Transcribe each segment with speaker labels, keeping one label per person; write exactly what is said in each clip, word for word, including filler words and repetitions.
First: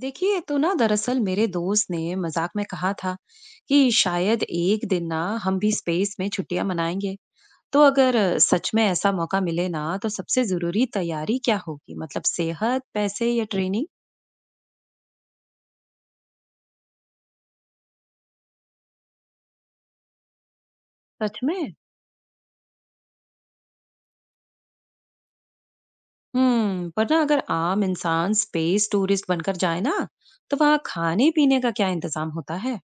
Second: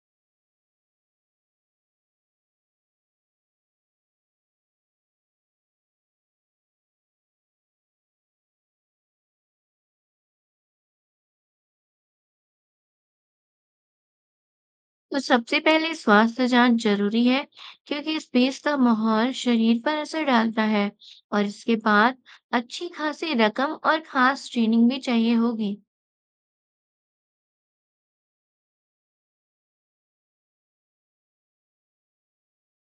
Speaker 1: देखिए तो ना, दरअसल मेरे दोस्त ने मजाक में कहा था कि शायद एक दिन ना हम भी स्पेस में छुट्टियां मनाएंगे। तो अगर सच में ऐसा मौका मिले ना, तो सबसे जरूरी तैयारी क्या होगी? मतलब सेहत, पैसे या ट्रेनिंग?
Speaker 2: तो सबसे पहले स्वास्थ्य जांच जरूरी है क्योंकि स्पेस का माहौल शरीर पर असर डालता है।
Speaker 1: सच
Speaker 2: और
Speaker 1: में।
Speaker 2: इसके बाद अच्छी खासी रकम और खास ट्रेनिंग भी चाहिए होगी।
Speaker 1: हम्म, पर ना अगर आम इंसान स्पेस टूरिस्ट बनकर जाए ना, तो वहाँ खाने पीने का क्या इंतजाम होता है?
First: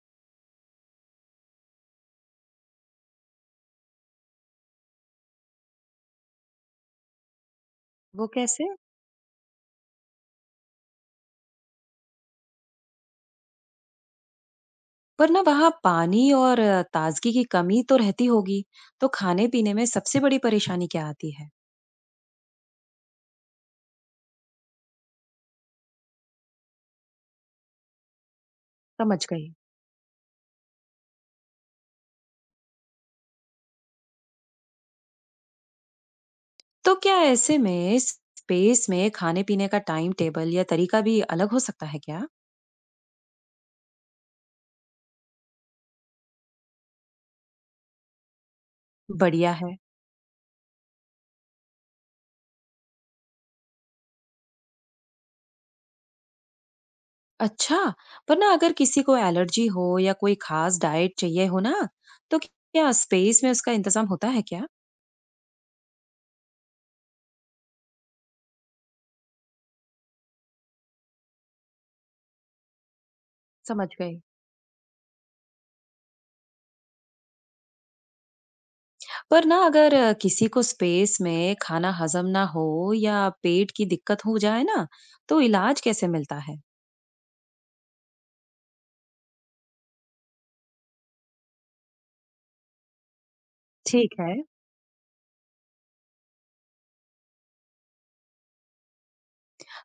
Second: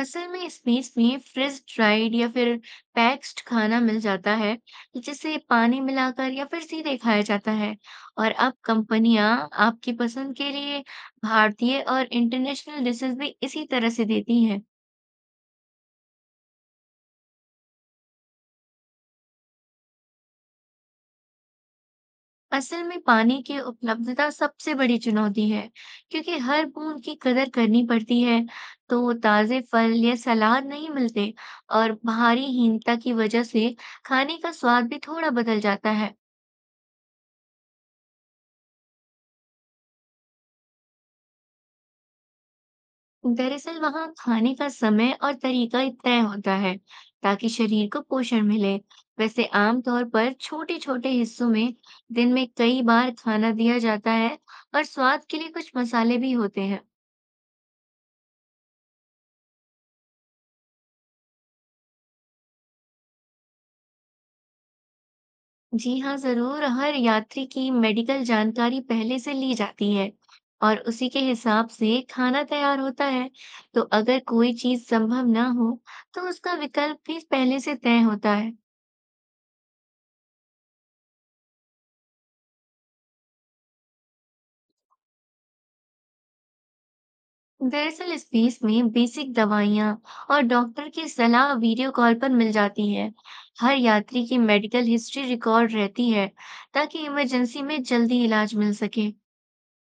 Speaker 2: असल में स्पेस में फ्रिज ड्राइड या फिर पैक्स्ड खाना मिल जाता है जिसे पानी मिलाकर या फिर सीधे खाया जाता है।
Speaker 1: वो
Speaker 2: और अब
Speaker 1: कैसे?
Speaker 2: कंपनियां आपकी पसंद के लिए भारतीय और इंटरनेशनल डिशेस भी इसी तरह से देती हैं।
Speaker 1: पर ना वहाँ पानी और अ, ताजगी की कमी तो रहती होगी। तो खाने पीने में सबसे बड़ी परेशानी क्या आती है?
Speaker 2: असल में पानी की उपलब्धता सबसे बड़ी चुनौती है, क्योंकि हर बूंद की कदर करनी पड़ती है। तो
Speaker 1: समझ गई।
Speaker 2: ताजे फल या सलाद नहीं मिलते। और भारीहीनता की वजह से खाने का स्वाद भी थोड़ा बदल जाता है।
Speaker 1: तो क्या ऐसे में स्पेस में खाने-पीने का टाइम टेबल या तरीका भी अलग हो सकता है क्या?
Speaker 2: दरअसल वहाँ खाने का समय और तरीका ही तय होता है, ताकि शरीर को पोषण मिले। वैसे
Speaker 1: बढ़िया है।
Speaker 2: आमतौर पर छोटे-छोटे हिस्सों में दिन में कई बार खाना दिया जाता है और स्वाद के लिए कुछ मसाले भी होते हैं।
Speaker 1: अच्छा, पर ना अगर किसी को एलर्जी हो या कोई खास डाइट चाहिए हो ना, तो क्या स्पेस में उसका इंतजाम होता है क्या?
Speaker 2: जी हाँ, ज़रूर। हर यात्री की मेडिकल जानकारी पहले से ली जाती है और उसी के हिसाब से खाना तैयार होता है। तो
Speaker 1: समझ गई।
Speaker 2: अगर कोई चीज़ संभव ना हो, तो उसका विकल्प भी पहले से तय होता है।
Speaker 1: पर ना अगर अ, किसी को स्पेस में खाना हजम ना हो या पेट की दिक्कत हो जाए ना, तो इलाज कैसे मिलता है?
Speaker 2: दरअसल इस फीस में बेसिक दवाइयाँ और डॉक्टर की सलाह वीडियो कॉल पर मिल जाती है। हर
Speaker 1: ठीक
Speaker 2: यात्री
Speaker 1: है।
Speaker 2: की मेडिकल हिस्ट्री रिकॉर्ड रहती है, ताकि इमरजेंसी में जल्दी इलाज मिल सके।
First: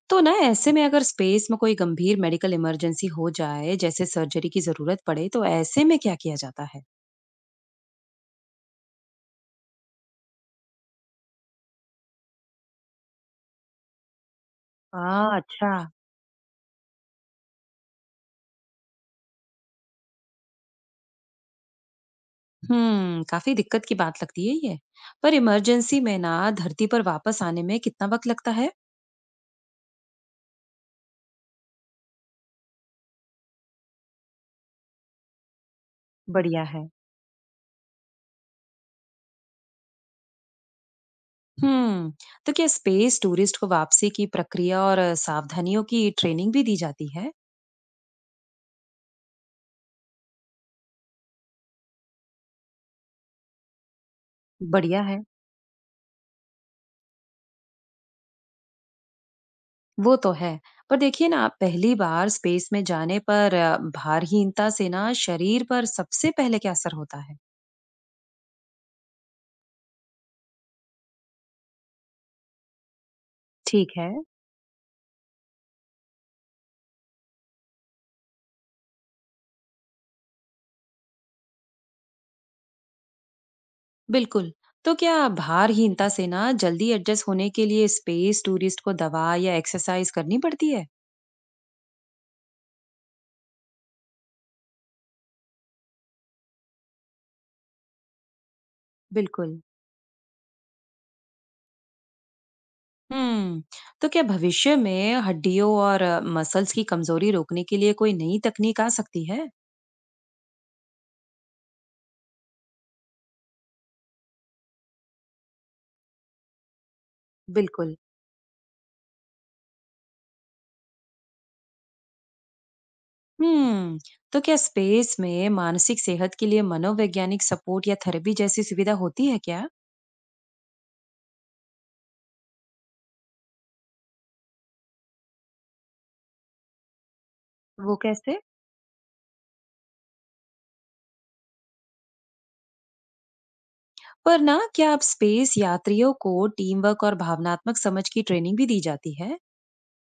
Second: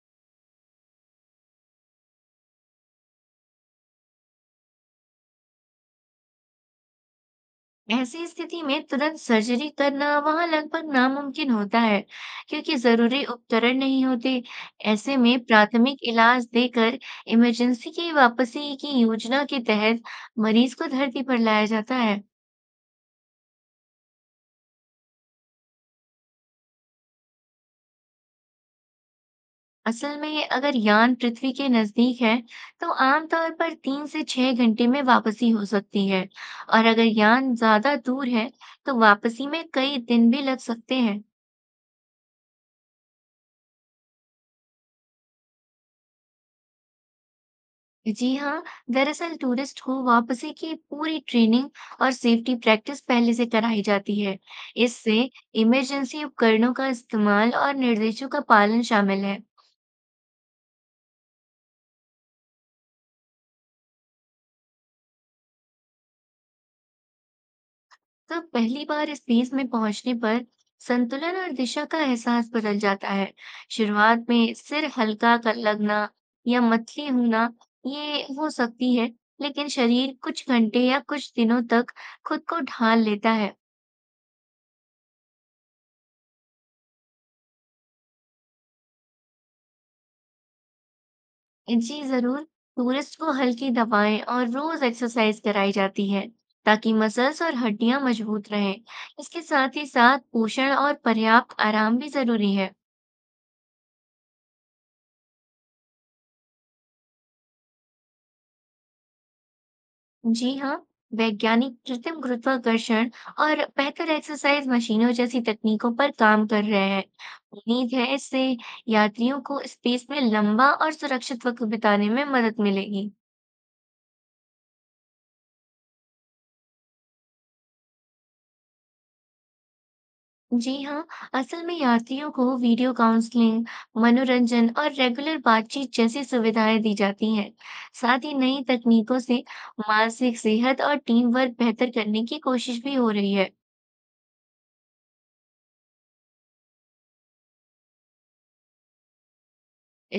Speaker 1: तो ना ऐसे में अगर स्पेस में कोई गंभीर मेडिकल इमरजेंसी हो जाए, जैसे सर्जरी की जरूरत पड़े, तो ऐसे में क्या किया जाता है?
Speaker 2: ऐसी स्थिति में तुरंत सर्जरी करना वहां लगभग नामुमकिन होता है, क्योंकि जरूरी उपकरण नहीं होते। ऐसे
Speaker 1: हाँ,
Speaker 2: में
Speaker 1: अच्छा।
Speaker 2: प्राथमिक इलाज देकर इमरजेंसी की वापसी की योजना के तहत मरीज को धरती पर लाया जाता है।
Speaker 1: हम्म, काफी दिक्कत की बात लगती है ये। पर इमरजेंसी में ना धरती पर वापस आने में कितना वक्त लगता है?
Speaker 2: असल में अगर यान पृथ्वी के नजदीक है, तो आमतौर पर तीन से छह घंटे में वापसी हो सकती है,
Speaker 1: बढ़िया
Speaker 2: और
Speaker 1: है।
Speaker 2: अगर यान ज्यादा दूर है, तो वापसी में कई दिन भी लग सकते हैं।
Speaker 1: हम्म। तो क्या स्पेस टूरिस्ट को वापसी की प्रक्रिया और अ, सावधानियों की ट्रेनिंग भी दी जाती है?
Speaker 2: जी हाँ, दरअसल टूरिस्ट को वापसी की पूरी ट्रेनिंग और सेफ्टी प्रैक्टिस पहले से कराई जाती है।
Speaker 1: बढ़िया
Speaker 2: इससे
Speaker 1: है।
Speaker 2: इमरजेंसी उपकरणों का इस्तेमाल और निर्देशों का पालन शामिल है।
Speaker 1: वो तो है। पर देखिए ना, पहली बार स्पेस में जाने पर अ, भारहीनता से ना शरीर पर सबसे पहले क्या असर होता है?
Speaker 2: तो पहली बार इस देश में पहुंचने पर संतुलन और दिशा का एहसास बदल जाता है।
Speaker 1: ठीक है।
Speaker 2: शुरुआत में सिर हल्का कर लगना या मतली होना ये हो सकती है, लेकिन शरीर कुछ घंटे या कुछ दिनों तक खुद को ढाल लेता है।
Speaker 1: बिल्कुल। तो क्या भारहीनता से ना जल्दी एडजस्ट होने के लिए स्पेस टूरिस्ट को दवा या एक्सरसाइज करनी पड़ती है?
Speaker 2: जी जरूर। टूरिस्ट को हल्की दवाएं और रोज एक्सरसाइज कराई जाती है ताकि मसल्स और हड्डियां मजबूत रहें। इसके
Speaker 1: बिल्कुल।
Speaker 2: साथ ही साथ पोषण और पर्याप्त आराम भी जरूरी है।
Speaker 1: हम्म, तो क्या भविष्य में हड्डियों और मसल्स की कमजोरी रोकने के लिए कोई नई तकनीक आ सकती है?
Speaker 2: जी हाँ, वैज्ञानिक कृत्रिम गुरुत्वाकर्षण और बेहतर एक्सरसाइज मशीनों जैसी तकनीकों पर काम कर रहे हैं। उम्मीद
Speaker 1: बिल्कुल।
Speaker 2: है इससे यात्रियों को स्पेस में लंबा और सुरक्षित वक्त बिताने में मदद मिलेगी।
Speaker 1: हम्म, तो क्या स्पेस में मानसिक सेहत के लिए मनोवैज्ञानिक सपोर्ट या थेरेपी जैसी सुविधा होती है क्या?
Speaker 2: जी हाँ, असल में यात्रियों को वीडियो काउंसलिंग, मनोरंजन और रेगुलर बातचीत जैसी सुविधाएं दी जाती हैं।
Speaker 1: वो
Speaker 2: साथ ही
Speaker 1: कैसे?
Speaker 2: नई तकनीकों से मानसिक सेहत और टीम वर्क बेहतर करने की कोशिश भी हो रही है।
Speaker 1: पर ना क्या आप स्पेस यात्रियों को टीम वर्क और भावनात्मक समझ की ट्रेनिंग भी दी जाती है?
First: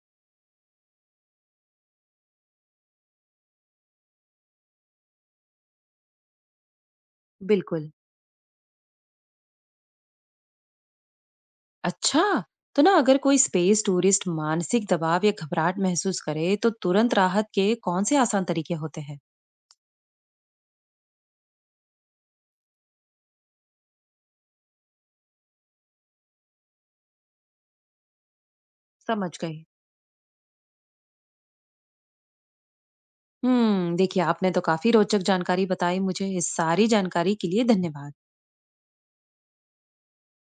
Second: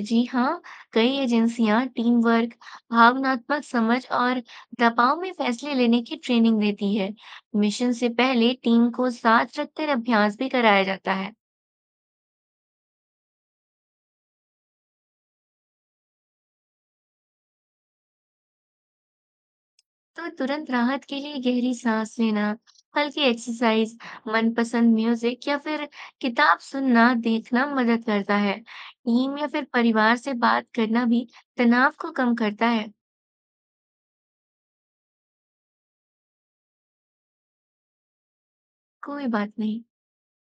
Speaker 2: जी हाँ, कई एजेंसियां टीम वर्क, भावनात्मक समझ और दबाव में फैसले लेने की ट्रेनिंग देती है।
Speaker 1: बिल्कुल।
Speaker 2: मिशन से पहले टीम को साथ रखकर अभ्यास भी कराया जाता है।
Speaker 1: अच्छा! तो ना अगर कोई स्पेस टूरिस्ट मानसिक दबाव या घबराहट महसूस करे, तो तुरंत राहत के कौन से आसान तरीके होते हैं?
Speaker 2: तो तुरंत राहत के लिए गहरी सांस लेना, हल्की एक्सरसाइज, मनपसंद म्यूजिक या फिर किताब सुनना, देखना मदद करता है।
Speaker 1: समझ
Speaker 2: टीम या
Speaker 1: गई।
Speaker 2: फिर परिवार से बात करना भी तनाव को कम करता है।
Speaker 1: हम्म, देखिए आपने तो काफी रोचक जानकारी बताई मुझे। इस सारी जानकारी के लिए धन्यवाद।
Speaker 2: कोई बात नहीं।